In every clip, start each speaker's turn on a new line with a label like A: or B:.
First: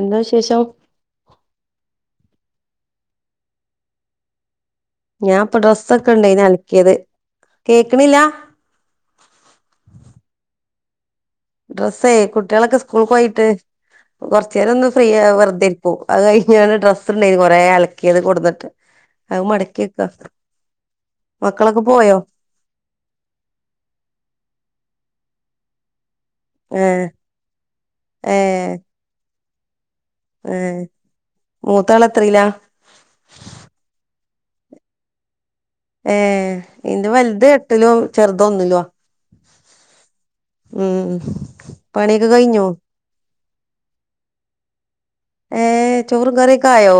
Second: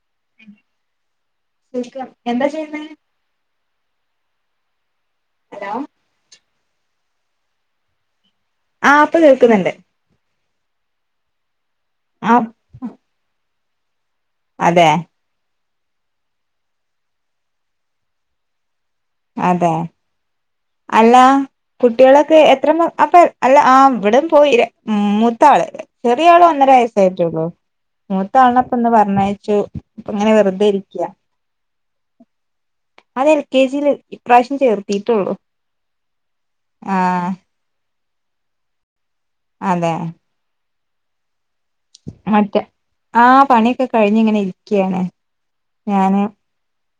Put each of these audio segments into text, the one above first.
A: എന്താ വിശേഷം
B: [unintelligible] എന്താ ചെയ്യുന്നേ
A: ഞാൻ പ്പൊ
B: ഹലോ
A: ഡ്രസ് ഒക്കെ ഇണ്ടായി നൽക്കിയത് കേക്ക്ണില്ലാ
B: ആഹ് പ്പൊ കേൾക്കുന്നുണ്ട്
A: ഡ്രസ്സേ
B: ആഹ്
A: കുട്ട്യേളൊക്കെ സ്കൂൾക്കോയിട്ട് കൊറചേരൊന്ന്
B: അതെ
A: ഫ്രീയാ വെർതെ പ്പോ അത് കയ്ഞ്ഞാണ്ട് ഡ്രസ്സ്ണ്ടയ്നി കൊറേ അൽക്യേത് കൊട്ന്ന്ട്ട
B: അതെ അല്ലാ
A: മക്കളൊക്കെ പോയോ
B: കുട്ട്യേളൊക്കെ എത്രാ മ അപ്പൊ അല്ല ആഹ് വിടെം പോയി ര ഉം മൂത്താള് ചെറിയ ആള് ഒന്നര
A: ഏഹ്
B: വയസായിട്ടൊള്ളു
A: ഏഹ്
B: മൂത്താളപ്പന്ന് പറഞ്ഞയച്ചു പ്പ ങ്ങനെ വെറുതെ
A: ഏഹ്
B: ഇരിക്ക്യ
A: മൂത്താള് എത്രയിലാ
B: അത് എൽ കെ ജില് ഇപ്രാവശ്യം ചേർത്തീട്ടൊള്ളു
A: ഏഹ് ഇൻ്റെ വൽത് എട്ടിലും ചെർത് ഒന്നിലോ
B: അതെ
A: ഉം പണ്യൊക്കെ കയ്ഞ്ഞൊ
B: ആ പണ്യൊക്കെ കഴിഞ്ഞ്ങ്ങനെ ഇരിക്യാണ്
A: ഏ ചോറും കറ്യൊക്കായൊ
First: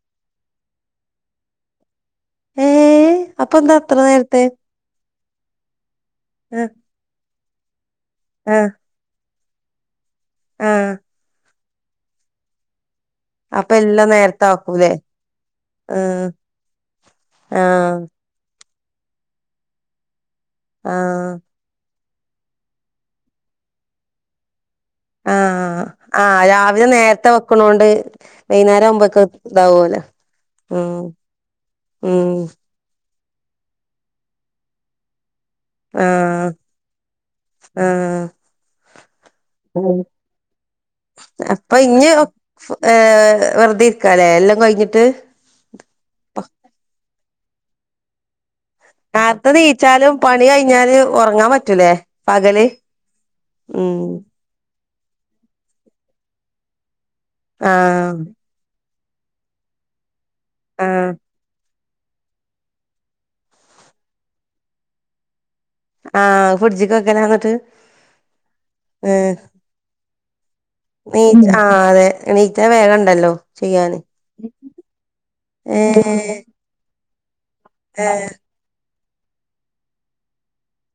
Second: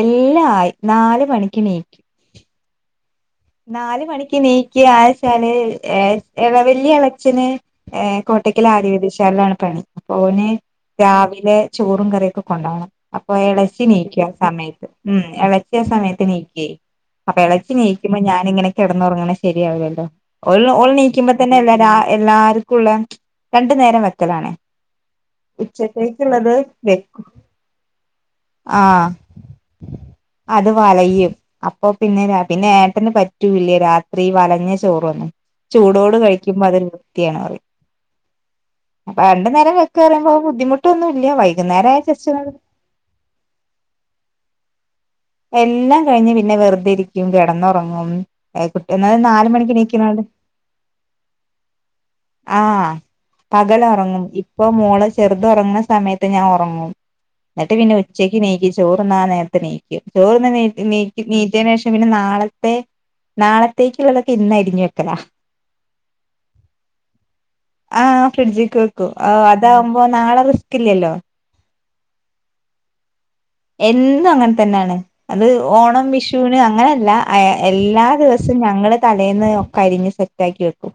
B: എല്ലാം ആയി, നാല് മണിക്ക് നീക്കും.
A: ഏഹ് അപ്പൊ എന്താ അത്ര നേരത്തെ.
B: ക്ക് ആശാല് എ എള
A: ആഹ്
B: വെല്യഎളച്ചന് ഏഹ് കോട്ടക്കൽ
A: ആഹ്
B: ആര്യ വൈദ്യശാലാണ്, പണി അപ്പൊ ഓന്
A: ആഹ്
B: രാവിലെ ചോറും, കറിയൊക്കെ, കൊണ്ടകണം. അപ്പൊ, എളച്ചി
A: എല്ലാം
B: നീക്കു, ആ
A: നേരത്തെ
B: സമയത്ത്,
A: ആക്കൂലേ
B: ഉം, എളച്ചി ആ സമയത്ത്
A: ആഹ്
B: നീകുയ്യ്, അപ്പൊ എളച്ചി നീ
A: ആഹ്
B: അപ്പ ഞാനിങ്ങനെ, കെടന്നൊറങ്ങണെ, ശരിയാവില്ലലോ, ഓൾ
A: ആഹ്
B: നീക്കുമ്പോതന്നെ, എല്ലാ രാവി എല്ലാർക്കുംള്ള, രണ്ടു നേരം, വെക്കലാണെ
A: ആഹ്, ആഹ്, രാവിലെ നേരത്തെ, വെക്കണോണ്ട്, വൈകുന്നേരം
B: ആഹ്
A: ആമ്പോക്കെ, ഇതാവലോ.
B: അത് വലയും, അപ്പൊ പിന്നെ, പിന്നെ ന് പറ്റൂല്ലേ, രാത്രി വലഞ്ഞ, ചോറൊന്നും. ചൂടോട്
A: ആഹ്
B: കഴുമ്പോ, അതൊരു വൃത്തിയാണ്, പറയും.
A: ആഹ്
B: അപ്പ രണ്ട് നേരം,
A: ഉം
B: വെക്കറയുമ്പോ, ബുദ്ധിമുട്ടൊന്നും ഇല്ല,
A: അപ്പൊ
B: വൈകുന്നേര ആയ,
A: ഇഞ്ഞ്
B: ച്
A: ഏഹ്, വെറുതെ ഇരിക്കാലേ, എല്ലാം കഴിഞ്ഞിട്ട്.
B: എല്ലാം കഴിഞ്ഞ്, പിന്നെ വെറുതെ, ഇരിക്കും, കിടന്നുറങ്ങും. ഏഹ്, കുട്ടി എന്ന നാല
A: നേരത്തെ
B: മണിക്ക്,
A: നീച്ചാലും
B: നീക്കണണ്ട്
A: പണി കഴിഞ്ഞാല് ഒറങ്ങാൻ പറ്റൂലേ പകല്
B: ആഹ്.
A: ഉം
B: പകലോറങ്ങും. ഇപ്പ മോള ചെറുത ഉറങ്ങുന്ന, സമയത്ത് ഞാൻ ഉറങ്ങും, എന്നിട്ട് പിന്നെ,
A: ആഹ്
B: ഉച്ചക്ക് നീ ചോറ്ന്ന നേരത്ത് നീക്കും, ചോറ്ന്ന് നീ
A: ആഹ്
B: നീക്കി, നീറ്റിയതിന, ന് ശേഷം പിന്നെ, നാളെ ത്തെ, നാളത്തേക്കുള്ളതൊക്കെ, ഇന്നരിഞ്ഞു, വെക്കല.
A: ആഹ് ഫ്രിഡ്ജ്ക്ക് വെക്കലാ ന്നട്ട്
B: ആഹ്, ഫ്രിഡ്ജിൽക്ക് വക്കും, ആഹ്. താവ് മ്പോ നാളെ ഇല്ലല്ലോ
A: നീറ്റ്, ആഹ്, അതെ, നീറ്റ വേഗം ഉണ്ടല്ലോ.
B: എന്നും, അങ്ങനെ തന്നെണ്, അത് ഓണം
A: ഏഹ്
B: വിഷുന്, അങ്ങനല്ല, എല്ലാ
A: ഏഹ്
B: ദിവസവും ഞങ്ങള് തലേന്ന്, ഒക്കെ അരിഞ്സെറ്റക്കി, വെക്കും,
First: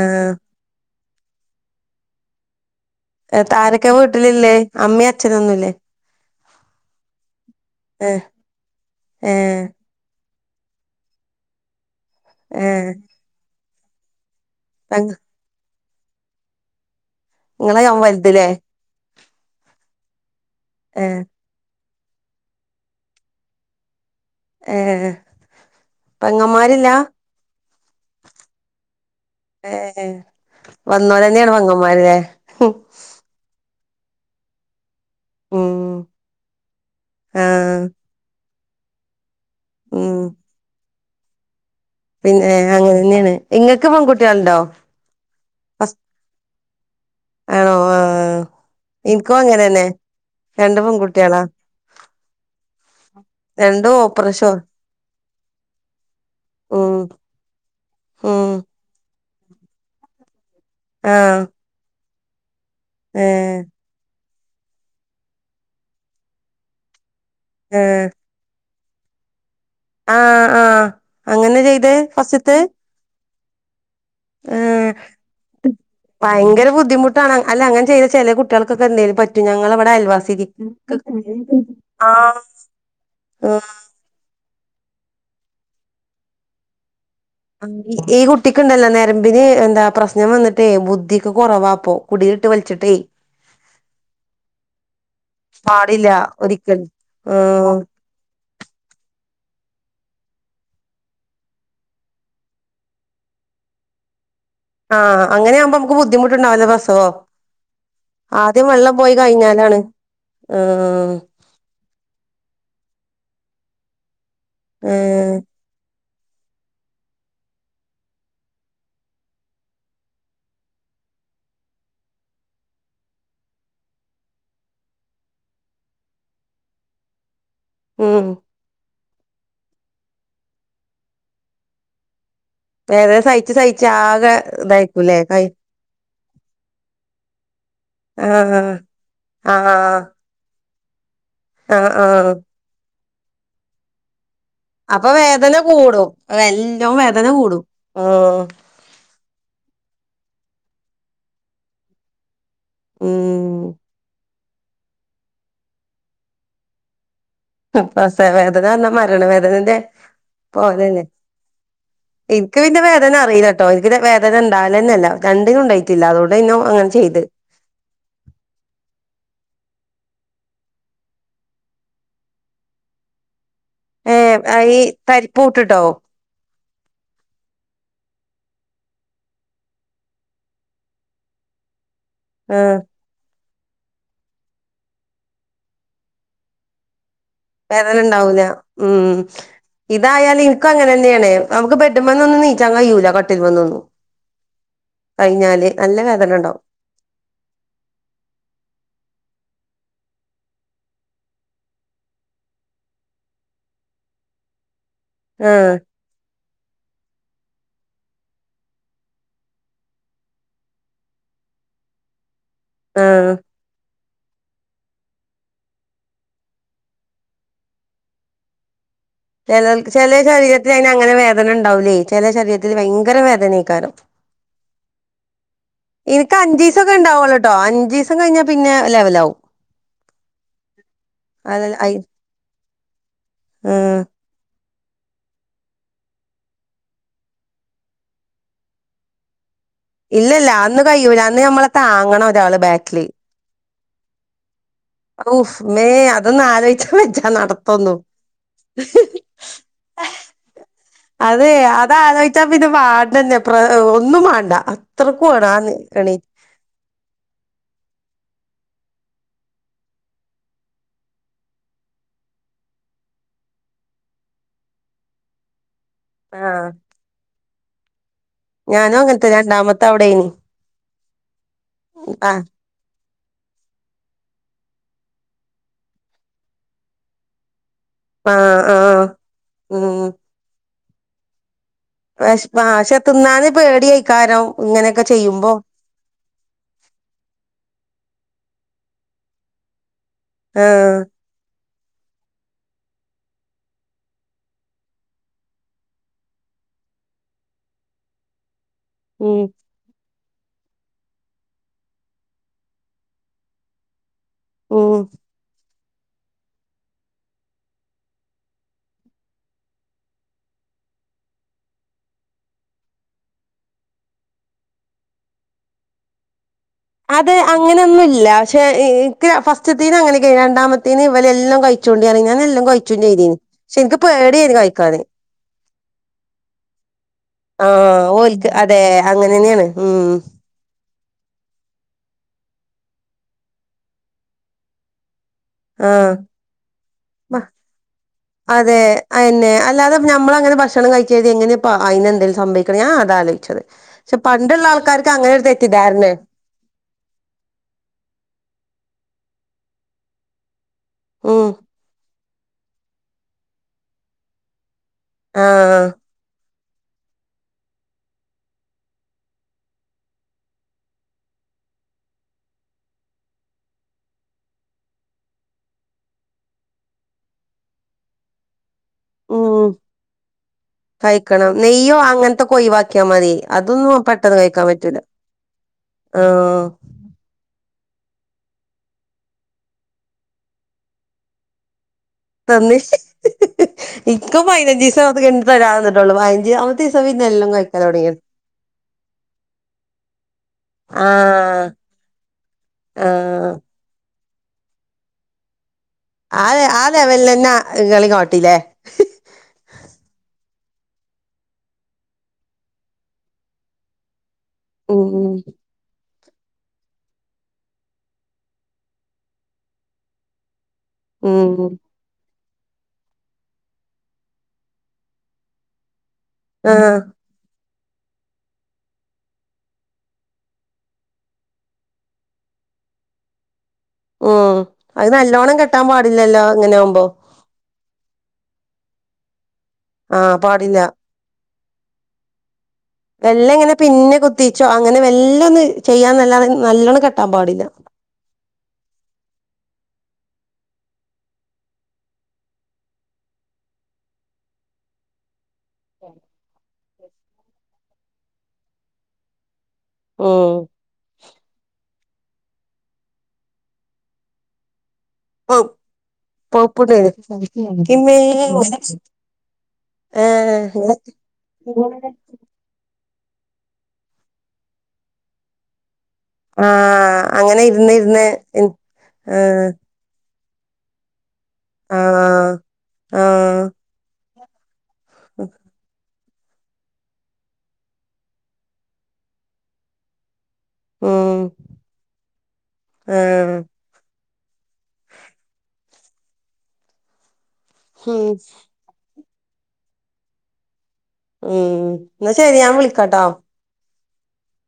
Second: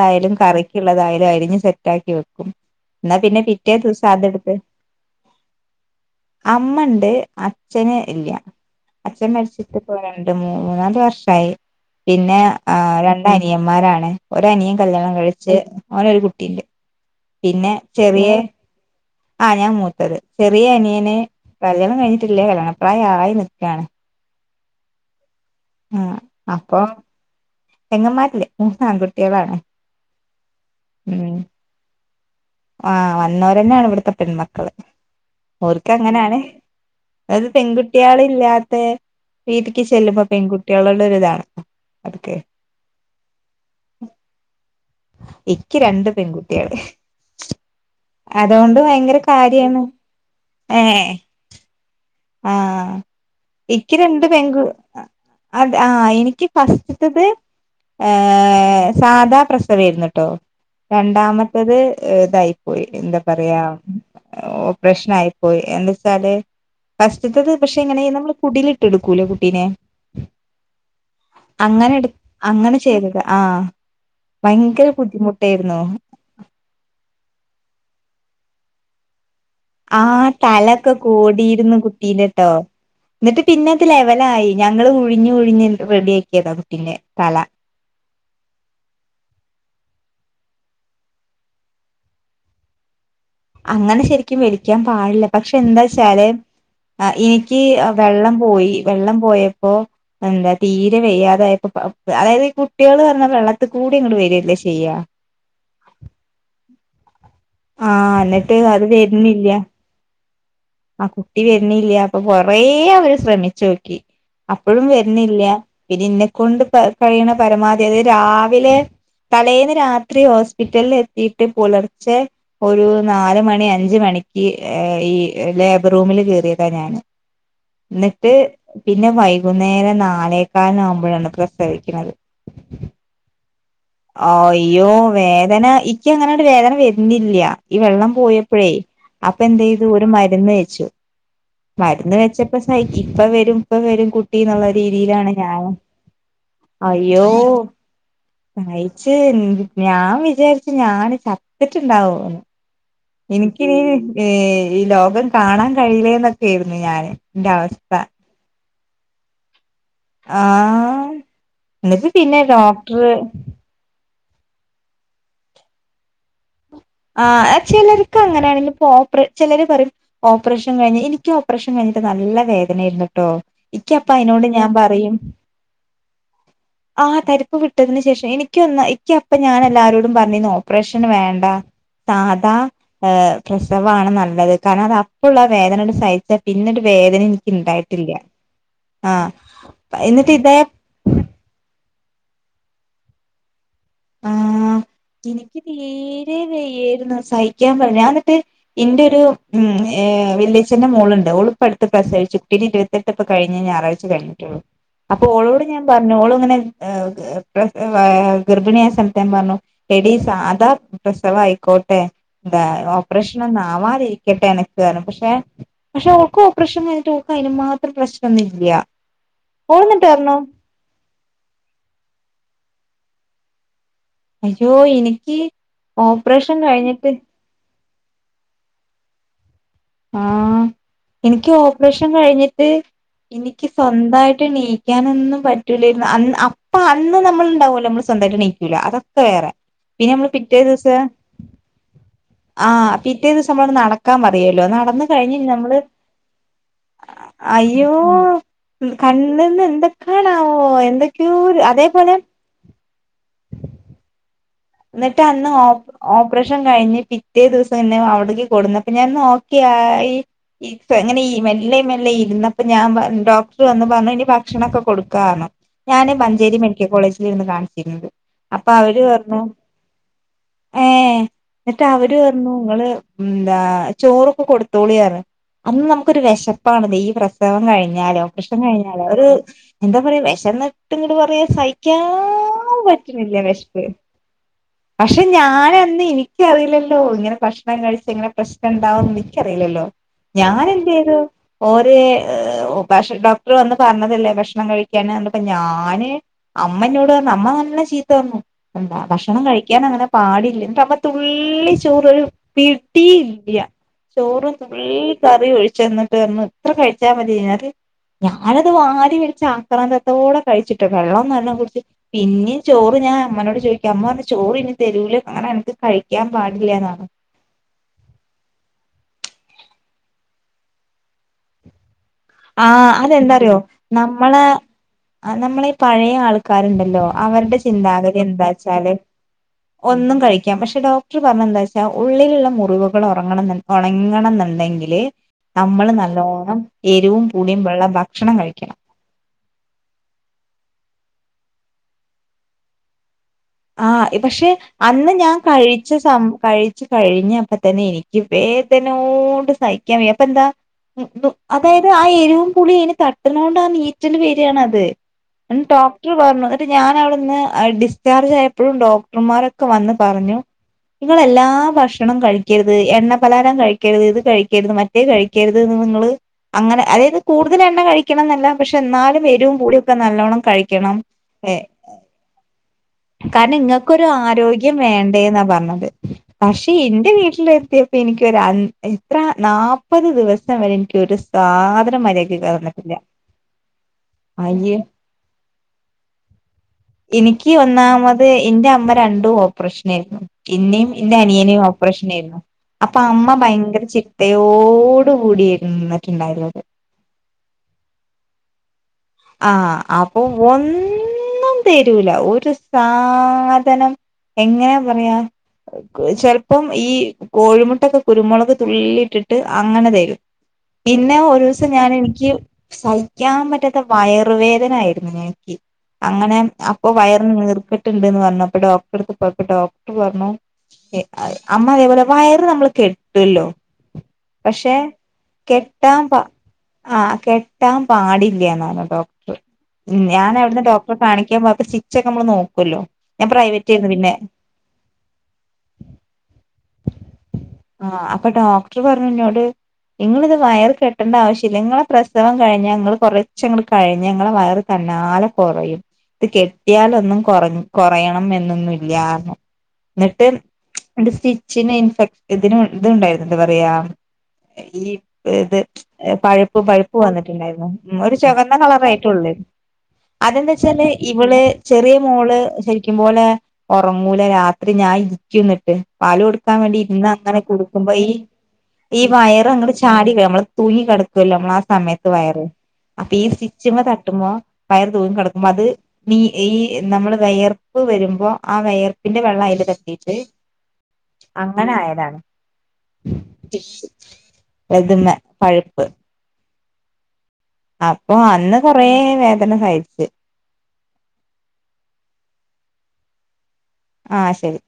A: ആഹ്
B: കറി ക്ക്ള്ളതായാലും, അരിഞ്ഞ് സെറ്റാക്കി, വെക്കും, ന്നാ പിന്നെ, പിറ്റേ ദിവസം, അതെടുത്ത്
A: അമ്മേം, അച്ഛനൊന്നുംല്ലേ.
B: അമ്മ ണ്ട്, അച്ഛന്
A: ഏഹ്
B: ഇല്ല, അച്ഛൻ
A: ഏഹ്
B: മരിച്ചിട്ട് രണ്ട് മൂന്ന് മൂന്നാല് വർഷായി, പിന്നെ
A: ഏഹ്
B: രണ്ട അനിയന്മാരാണ്, ഒരനിയൻ കല്യാണം കഴിച്ച്, ഓനോരു കുട്ടിണ്ട്, പിന്നെ,
A: നിങ്ങളെ ഞാൻ
B: ചെറിയ
A: വലുതല്ലേ
B: ആഹ്, ഞാൻ മൂത്തത്, ചെറിയ അനിയന്
A: ഏഹ്
B: കല്യാണം കഴിഞ്ഞിട്ടില്ല, കല്യാണപ്രായം, ആയി, നിക്കാണ്.
A: ഏഹ്
B: ആ അപ്പൊ
A: പെങ്ങമാരില്ലാ?
B: പെങ്ങന്മാരില്ല, മൂന്നാൺകു
A: ഏഹ്, വന്നോലന്നെയാണ്, പങ്ങന്മാര്ല്ലേ.
B: ആഹ്, വന്നോരന്നെയാണ്, ഇവിടുത്തെ, പെൺമക്കള്.
A: ഉം
B: ഓർക്കങ്ങനെയാണ്, അത്
A: ആഹ്
B: പെൺകുട്ട്യാളില്ലാത്ത വീട്ടിക്ക്,
A: ഉം
B: ചെല്ലുമ്പോ, പെൺകുട്യാളോട് ഒരിതാണ്. അതൊക്കെ
A: പിന്നെ അങ്ങനെ തന്നെയാണ്, ങ്ങൾക്ക്, പെൺകുട്ടിയൾണ്ടോ?
B: ഇക്ക് രണ്ട് പെൺകുട്ടികള്.
A: ആണോ ആഹ്
B: അതോണ്ട്, ഭയങ്കര,
A: എനിക്കും
B: കാര്യമാണ്,
A: അങ്ങനെന്നെ രണ്ട്
B: ഏഹ്.
A: പെൺകുട്ടികളാ
B: ആഹ്,
A: രണ്ടും
B: ഇക്ക് രണ്ട്,
A: ഓപ്പറേഷോ
B: പെങ്ക് അത്, ആഹ്, എനിക്ക്
A: ഉം
B: ഫസ്റ്റത്തത്,
A: ഉം
B: സാധാ, പ്രസ രുന്ന കേട്ടോ,
A: ആഹ്
B: രണ്ടാമത്തേത്, ഇതായിപ്പോയി, എന്താ
A: ഏഹ്
B: പറയാ ഓപ്രശ്നയിപ്പോയി, എന്തവച്ചാല് ഫസ്റ്റ്ത്തെത് പക്ഷെ, എങ്ങനെ
A: ഏഹ്
B: നമ്മള്, കുടിൽട്ട്ട്ക്കൂല്ലേ, കുട്ടീനെ
A: ആഹ് ആഹ്
B: അങ്ങനെ
A: ചെയ്തേ
B: എട്,
A: ഫസ്റ്റ്ത്തെ
B: അങ്ങനെ ചെയ്തത്, ആഹ്, ഭയങ്കര
A: ഏഹ്
B: ബുദ്ധിമുട്ടായിരുന്നു.
A: ഭയങ്കര ബുദ്ധിമുട്ടാണ്, അല്ല, അങ്ങന ചെയ്ത, ചില കുട്ടികൾക്കൊക്കെ, എന്തേലും ഞങ്ങളവിടെ,
B: ആഹ്
A: അയൽവാസിക്ക്
B: തലൊക്കെ കോടിയിരുന്നു
A: ആഹ്.
B: കുട്ടീന്റെട്ടോ എന്നിട്ട്
A: ആഹ്
B: പിന്നത് ലെവലായി ഞങ്ങള് ഉഴിഞ്ഞ് ഉഴിഞ്ഞ് റെഡിയാക്കിയതാ കുട്ടീന്റെ തല.
A: ഈ കുട്ടിക്കുണ്ടല്ലോ നരമ്പിന് എന്താ പ്രശ്നം വന്നിട്ടേ ബുദ്ധിക്ക് കൊറവാപ്പോ. കുടിലിട്ട് വലിച്ചിട്ടേ
B: അങ്ങനെ ശരിക്കും വലിക്കാൻ പാടില്ല പക്ഷെ
A: പാടില്ല
B: എന്താച്ചാല്
A: ഒരിക്കലും
B: എനിക്ക്
A: ആഹ്
B: വെള്ളം പോയി വെള്ളം പോയപ്പോ. എന്താ തീരെ വെയ്യാതായപ്പം അതായത് ഈ കുട്ടികൾ പറഞ്ഞാ വെള്ളത്തിൽ കൂടി ഇങ്ങട് വര്യല്ലേ ശ
A: ആഹ് അങ്ങനെയാവുമ്പോ നമുക്ക് ബുദ്ധിമുട്ടുണ്ടാവല്ലോ ബസവം
B: ആഹ് എന്നിട്ട്
A: ആദ്യം
B: അത്
A: വെള്ളം പോയി
B: വരുന്നില്ല
A: കയിഞ്ഞാലാണ് ആഹ്
B: ട്ടി വരുന്നില്ല അപ്പൊ കൊറേ അവര് ശ്രമിച്ചോക്കി അപ്പഴും
A: ഏഹ്
B: വരുന്നില്ല. പിന്നെ ഇന്നെക്കൊണ്ട് പ കഴിയണ പരമാവധി അത് രാവിലെ തലേന്ന് രാത്രി ഹോസ്പിറ്റലിൽ എത്തിയിട്ട് പുലർച്ചെ ഒരു നാല് മണി അഞ്ച് മണിക്ക് ഈ ലേബർ റൂമില് കയറിയതാ ഞാന്
A: ഉം
B: എന്നിട്ട്. പിന്നെ വൈകുന്നേരം നാലേകാലിനാവുമ്പോഴാണ് പ്രസവിക്കുന്നത്.
A: വേദന സഹിച്ച് സഹിച്ച് ആകെ ഇതായിക്കൂല്ലേ കൈ
B: എനിക്ക് അങ്ങനാണ്ട് വേദന വരുന്നില്യ. ഈ വെള്ളം
A: ആഹ്
B: പോയപ്പഴേ അപ്പൊ
A: ആഹ്
B: എന്ത് ചെയ്തു
A: ആഹ്
B: ഒരു മ രുന്ന് വെച്ചു
A: ആഹ്
B: മരുന്ന്
A: ആഹ്
B: വെച്ചപ്പോ സഹിക്ക് ഇപ്പ വരും ഇപ്പ വരും കുട്ടീന്നൊള്ള
A: അപ്പ വേദന കൂടും നല്ലോ വേദന കൂടും ഉം
B: നയിച്ച് ഞാൻ വിചാരിച്ച് ഞാന് ചത്തിട്ടുണ്ടാവോന്ന്
A: ഉം
B: എനിക്കിനീ ഈ ലോകം കാണാൻ കഴിയില്ലേന്നൊക്കൊയിരുന്നു ഞാന്. എന്റെ അവസ്ഥ
A: പ്രസവവേദന എന്നാ മരണവേദനന്റെ പോകന്നെ
B: ആഹ് എന്നിട്ട്
A: എന്ക്ക് പിന്നെ വേദന
B: ഡോക്ടർ
A: അറിയില ട്ടോ എനിക്ക് വേദന ഉണ്ടവൊല്ലന്നോല്ല രണ്ടിനും ഉണ്ടായിട്ടില്ല അതോടെ ഇന്നോ അങ്ങന
B: ആഹ് ചെലര്ക്ക് അങ്ങനെയാണെങ്കില് ഓപറേ ചെലര് പറയും ഓപ്പറേഷൻ കഴിഞ്ഞ് എനിക്ക് ഓപ്പറേഷൻ കഴിഞ്ഞിട്ട് നല്ല വേദനായിരുന്നു ട്ടോ യ്ക്ക് അപ്പ അയിനോട്
A: ഏഹ്
B: ഞാൻ
A: ഈ
B: പറയും
A: തരിപ്പൂട്ട്ട്ടോ
B: ആഹ് തരിപ്പ് വിട്ടതിന് ശേഷം എനിക്കൊന്ന് യ്ക്ക് അപ്പം ഞാൻ എല്ലാരോടും പറഞ്ഞിന്ന് ഓപ്പറേഷൻ വേണ്ട. സാദാ
A: ആഹ്
B: പ്രസവാണ് നല്ലത് കാരണം അത് അപ്പുള്ള ആ വേദന സഹിച്ചാൽ പിന്നൊരു വേദന
A: വേദന
B: ഇണ്ടായിട്ടില്ല
A: ഉണ്ടാവൂല്ല ഉം
B: ആഹ് എന്നിട്ട്
A: ഇതായാല്
B: ഇതേ
A: ഇനിക്കും അങ്ങനെ ന്നെയാണ്. നമുക്ക് ബെഡ് മ്മേന്ന് ഒന്ന് നീക്കാൻ കയിയൂല കട്ടിൽ മേന്നൊന്നും.
B: ആഹ് എനിക്ക്
A: വേദന
B: തീരേ
A: ഇണ്ടാവും
B: വയ്യായിരുന്നു സഹിക്കാൻ പറ ഞാഎന്നിട്ട്. ഇന്റെ ഒരു ഉം വല്യച്ഛന്റെ മോളുണ്ട് ഓള്പ്പ അടുത്ത് പ്രസവിച്ചു കുട്ടീന് ഇരു പത്തെട്ടിപ്പ കഴിഞ്ഞ ഞാറാഴിച കഴിഞ്ഞിട്ടേള്ളു. അപ്പൊ ഓളോട്
A: ആഹ്
B: ഞാൻ പറഞ്ഞു ഓളും ഇങ്ങനെ ഗർഭിണിയ സമയത്ത് ഞാൻ പറഞ്ഞു എടീ സാദാ പ്രസവം ആയിക്കോട്ടെ എന്താ
A: ആഹ്
B: ഓപ്പറേഷൻ [unintelligible] ഇരിക്കട്ടെന്ന് [unintelligible] പക്ഷെ പക്ഷെ ഓൾക്ക് ഓപ്പറേഷൻ കഴിഞ്ട്ട് ഓൾക്ക് അയിന് മാത്രം പ്രശ്നംന്നും ല്യ
A: ചെലൽക് ചെല ശരീരത്തിന് അതിന് അങ്ങനെ വേദന ഉണ്ടാവൂലേ ചെല ശരീരത്തിൽ ഭയങ്കര വേദനയായ്ക്കാനും
B: അയ്യോ എനിക്ക് ഓപ്പറേഷൻ കഴിഞ്ഞിട്ട്.
A: ട്ടോ അഞ്ചീസം കഴിഞ്ഞാ പിന്നെ ലെവലാവും.
B: ആഹ് എനിക്ക്
A: അത് ഐ-
B: ഓപ്പറേഷൻ കഴിഞ്ഞിട്ട് എനിക്ക്
A: ഉം.
B: സ്വന്തമായിട്ടെണി ക്കാനൊന്നും പറ്റൂലേരുന്നു അന്ന് അപ്പൊ അന്ന് നമ്മളുണ്ടാവുമല്ലോ നമ്മള് സ്വന്തമായിട്ടെണീക്കൂല അതൊക്കെ വേറെ പിന്നെ നമ്മള്
A: ഇല്ലില്ല
B: പിറ്റേ
A: അന്ന്
B: ദിവസം
A: കയ്യൂല അന്ന് ഞമ്മളെ താങ്ങണം ഒരാള്
B: ആഹ്
A: ബാക്കില്
B: പിറ്റേ ദിവസം നമ്മളൊട് നടക്കാൻ പറയല്ലോ നടന്ന് കഴിഞ്ഞ്
A: ഊഫ്
B: ഞമ്മള്
A: മേ അതൊന്നും ആലോചിച്ച വെച്ചാ
B: അയ്യോ
A: നടത്തൊന്നും
B: കണ്ണ്ന്ന് എന്തൊക്കെയാണാവോ എന്തൊക്കെയോ
A: അതെ
B: അതേപോലെ
A: [unintelligible] ഒന്നും വേണ്ട
B: എന്നിട്ട്
A: അത്രക്കും
B: അന്ന്
A: വേണം ആ നി-
B: ഓപ്
A: എണീ
B: ഓപ് ഒപ്രഷൻ കഴിഞ്ഞ് പിറ്റേ ദിവസം എന്നെ അവിടേക്ക് കൊടുന്നു അപ്പൊ ഞാനൊന്നോക്കേ ആയി ഈ പ്പ ഇങ്ങനെ ഈ മെല്ലെ മെല്ലെ ഇരുന്നപ്പം ഞാൻ പ ഡോക്ടർ വന്ന് പറഞ്ഞു ഇനി ഭക്ഷണൊക്കെ കൊടുക്കാ ർഞ്ഞു ഞാന്
A: ആ
B: മഞ്ചേരി മെഡിക്കൽ കോളേജിലേര്ന്ന് കാണിച്ചിരുന്നത്. അപ്പൊ
A: ഞാനും അങ്ങൻത്തന്നെ രണ്ടാമത്തെ അവടെനി.
B: ഏഹ് എന്നിട്ട് അവര് പർണു ഇങ്ങള് ഉംന്താ ചോറൊക്കെ കൊടുത്തോളി പർഞ്. അന്ന് നമുക്കൊരു വിശപ്പാണല്ലോ. ഈ പ്ര സവം കഴിഞ്ഞാലോ
A: ആ
B: ഓപറേഷൻ
A: ആ
B: കഴിഞ്ഞാലോ ഒരു
A: ഉം
B: എന്താ പറയാ വെശന്നിട്ട് ഇങ്ങട് പറയ സഹി
A: വെശ് ആഹ് ക്ഷേ തിന്നാന് പേടിയേകാരം.
B: പക്ഷെ ഞാനന്ന് ഇൻ ക്കറീല്ലല്ലോ ഇങ്ങനെ ഭക്ഷണം കഴിച്ചാ ഇങ്ങനെ പ്രശ്നംണ്ടാവുംന്ന് ഇക്ക്യറീല്ലല്ലോ.
A: ആ
B: ഞാനെന്തെയ്തു ഓര് ഏഹ് ഭഷ് ഡോക്ടർ വന്ന് പറഞ്ഞതല്ലേ ഭക്ഷണം കഴിക്കാൻ കണ്ടപ്പോ ഞാന് അമ്മ ഇന്നോട് പർണു. അമ്മ നല്ലം ചീത്ത പറഞ്ഞു എന്താ
A: ഉം
B: ഭക്ഷണം കഴി ക്കാൻ അങ്ങനെ പാടില്ലാ ഇന്നട്ട് അമ്മ തുള്ളി ചോറ് ഒര പിടിയില്ല്യ. ചോറും തുള്ളി
A: ഉം
B: കറിം ഒഴിച്ചന്നിട്ട് പർണു ഇത്ര കഴിച്ചാമതി [unintelligible] ഞാനത് വാരി വലിച്ച് ആക്രാന്തത്തോടെ കഴിച്ചിട്ടോ. വെള്ളും നലോണം കുടിച്ച് പിന്നിം ചോറ് ഞാൻ അമ്മനോട് ചോയി ക്ക്യ. അമ്മ പറഞ്ഞ് ചോറ് ഇനി തരൂല അങ്ങനെ അൻക്ക് കഴിക്കാൻ പാടില്ലാ എന്നർഞു.
A: അത് അങ്ങനെയൊന്നുല്ല. പക്ഷെ ഇൻക്ക് ഫസ്റ്റ്ത്തീന് അങ്ങനെ ഓക്കേനി. രണ്ടാമത്തീന് ഇവലെല്ലും കഴിച്ചോണ്ടി പർഞ്ഞിനി [unintelligible] എല്ലും
B: ആഹ്
A: കഴിച്ചും ചെയ്തീനി. പക്ഷെ ഇൻക്ക് പേട്യേനി കഴിക്കാന്.
B: ആഹ് നമ്മളെ ഈ പഴയ ആൾക്കാര്ണ്ടല്ലോ. അവര്ടെ
A: ആഹ്
B: ചിന്താഗതി
A: ഓൽക്ക് അതെ
B: എന്താച്ചാല്
A: അങ്ങനെന്നെയാണ് ഉം
B: ഒന്നും കഴി ക്ക്യാം. പക്ഷെ ഡോക്ടർ പറഞ്ഞെന്താച്ചാ ഉള്ളിലുള്ള മുറിവുകൾ ഒറങ്ങണം ഒണങ്ങണംന്നുണ്ടെങ്കില് നമ്മള്
A: ആഹ്
B: നല്ലോണ്ണം എരിവും പൂളിയും ഉള്ള ഭക്ഷണം കഴിക്കണം.
A: അതന്നെ. അല്ലാതെ പ്പം ഞമ്മളങ്ങനെ ഭക്ഷണം കഴിച്ച് കര്തി എങ്ങനെപ്പോ അയിന് എന്തെലും സംഭവിക്കണ് ഞാൻ അതാ ആലോയിച്ചത്.
B: ആഹ് ഇ പക്ഷെ അന്ന് ഞാൻ കഴിച്ച
A: തെറ്റിദ്ധാരണയാ
B: സം കഴിച്ചു കഴിഞ്ഞപ്പതന്നെ എനിക്ക് വേദനോണ്ട് സഹിക്കാൻ വയ്യ. അപ്പെന്താ ഉം നു അതായത് ആ എരിവും പുളിയും അയിന് തട്ട്ണോണ്ട് ആ നീറ്റൽ വരാണത്. എൺ
A: ആഹ്
B: ഡോക്ടർ പർഞ്ഞു ഇന്നട്ട് ഞാൻ അവിടുന്ന് ഡിസ് ചാർജ് ആയപ്പഴും ഡോക്ടർമാരൊക്കെ വന്ന് പറഞ്ഞു ഇങ്ങൾ എല്ലാ ഭക്ഷണം കഴിക്കരുത് എണ്ണ പലഹാരം കഴിക്കരുത് ഇത് കഴിക്കരുത് മ റ്റത് കഴിക്കരുത് ന്ന് നിങ്ങൾ അങ്ങനെ അതായത് കൂടുതൽ എണ്ണ കഴിക്കണം ന്നല്ല പക്ഷെ എന്നാലും വെരുവും
A: ഉം
B: പുളിയും ഒക്കെ നല്ലോണം കഴിക്കണം ഹേ
A: യ്യോ അങ്ങൻത്തൊക്കൊയിവാക്കിയാ മ
B: കാരണം ഇങ്ങക്കൊരു ആരോഗ്യം വേണ്ടേെന്നാ പറഞ്ഞത്.
A: ആഹ്
B: പക്ഷെ ഇന്റെ വീട്ടിലെത്തിയ പ്പെനിക്കൊരാ അൻ എത്ര നാപത് ദിവസം വരെ എനിക്കൊരു സാധനും മര്യാ
A: തന്ന് ഇൻക്ക്
B: അയ്യേ
A: പയ്നഞ്ചീസം അത് കഴിഞ്ഞിട്ട് തരാതെന്ന്ട്ടൊള്ളൂ. പയ്നഞ്ചാമത്തെ ദിവസം പിന്നെല്ലും
B: ക്ക്യി ഒന്നാമത് ഇന്റെ അമ്മ രണ്ടും ഓപ്പറേഷനേര്ന്നു. ഇന്നിം ഇന്റെ അനിയനിം
A: ആഹ്
B: ഓപ്പറേഷനേര്ന്നു. അപ്പൊ അമ്മ
A: ആഹ്
B: ഭയങ്കര ചി ട്ടയോട് കൂടി ര് ന്ന്.
A: ആ ആ ലെവൽലെന്നെ ഇങ്ങളിം കാട്ടി ല്ലേ.
B: ആഹ് അപ്പൊ ഒന്നും തരൂല. ഒരു സാധനം എങ്ങനാ
A: ഉം
B: പറയാ ചെൽപ്പം ഈ കോഴിമുട്ടൊക്കെ കുരുമുളക് തുള്ളിട്ടിട്ട് അങ്ങനെ തെരും. പിന്നെ
A: ഉം
B: ഒരൂസം
A: ഉം
B: ഞാൻ എനിക്ക് സഹിക്കാൻ പറ്റാ ത്ത വയറുവേദനായിരുന്നു എനിക്ക് അങ്ങനെ അപ്പൊ
A: ആഹ്
B: വയറിന് നീർക്കെ ട്ട്ണ്ട്ന്ന് പറഞ്ഞപ്പോ ഡോക്ടർടത്ത് പോയപ്പോ ഡോക്ടർ പറഞ്ഞു ഹെ അഹ് അമ്മ അതേപോലെ വയറ് നമ്മള് കെട്ട്വല്ലോ
A: ഉം
B: പക്ഷെ
A: അത് നല്ലോണം
B: കെട്ടാൻ പ
A: പാടില്ലല്ലോ ഇങ്ങനെ ആവുമ്പോ
B: ആഹ് കെ ട്ടാൻ പാടില്ല്യാന്നാ ർഞ ഡോക്ടർ. ഉം ഞാൻ
A: ആഹ്
B: അവിടുന്ന്
A: പാടില്ല
B: ഡോക്ടറെ കാണിക്കാൻ പോയപ്പം ചി ച്ചക്ക നമ്മൾ നോക്ക്വൊല്ലോ
A: വെല്ലേ ഇങ്ങനെ പിന്ന് കുത്തിച്ചോ അങ്ങനെ വെല്ലെ ഒന്ന് ചെയ്യാന്ന് അല്ലാതെ നല്ലോണം കെട്ടാം പാടില്ല.
B: ആഹ് അപ്പ ഡോ ക്ടർ പറഞ്ഞു ന്നോട് ഇങ്ങളിത് വയർ കെട്ടണ്ട ആവശ്യല്ല. ഇങ്ങളെ പ്രസവം കഴിഞ്ഞാ ഇങ്ങൾ കൊറ ച്ചങ്ങട് കഴിഞ്ഞ ഇങ്ങളെ വയറ് തന്നാലെ കൊറയും. ഇത് കെട്ട്യാലൊന്നും കൊറഞ്ഞു കൊറയണം എന്നൊന്നുല്ല്യാറ്ഞ്ഞു. ന്നിട്ട്
A: ഉം
B: ന്നട്ട് സ്റ്റിച്ചിനേ ഇൻഫെ ഇതിന് ഇത്ണ്ടായിരുന്നു എന്താ പറയാ ഈ ഈത് പഴ്പ്പ് പഴ്പ്പ് വന്നിട്ട്ണ്ടായിരുന്നു.
A: ഇമ്മേ
B: ഒരു ചോഗന്നാ കളറയിട്ടോളേന്നു അത് എന്താച്ചാൽ
A: ഏഹ്
B: ഇവൾ ചെറിയ മോൾ ള് ശരിക്കും പോലെ ഒറങ്ങൂല രാത്രി ഞാൻ ഇരിക്കും ന്നിട്ട് പാല് കൊടു ക്കാൻ വേണ്ടി
A: ആഹ്
B: ഇരുന്നങ്ങനെ
A: അങ്ങനെ
B: കൊടുക്കുമ്പോ
A: ഇരുന്ന്
B: ഈ
A: ഇരുന്ന്
B: ഈ വയറ്
A: ആഹ്
B: അങ്ങട് ചാടില്ലേ നമ്മള് തൂങ്ങി കെടക്കൊല്ലോ നമ്മൾ ആ സമയത്ത് വയറ്
A: ആഹ്
B: അപ്പൊ ഈ
A: ആഹ്
B: സ്റ്റിച്ചിമ്മെ തട്ടുമ്പോ വയർ തൂങ്ങി കെടക്കുമ്പോ അത് നീ ഈ നമ്മള് വെയർപ്പ് വരുമ്പോ ആ വെയർപ്പിന്റെ വെള്ളം അയിൽ തട്ടീട്ട്
A: ഉം
B: അങ്ങനായതാണ്.
A: ആഹ്
B: എത് മ്മെ പഴ്പ്പ് അപ്പോ
A: ഉം
B: അന്ന് കൊറേ വേദന സഹിച്ച്
A: ഉം ന്നാ ശെരി ഞാൻ വിളിക്കാട്ടോ?
B: ആഹ് ശെരി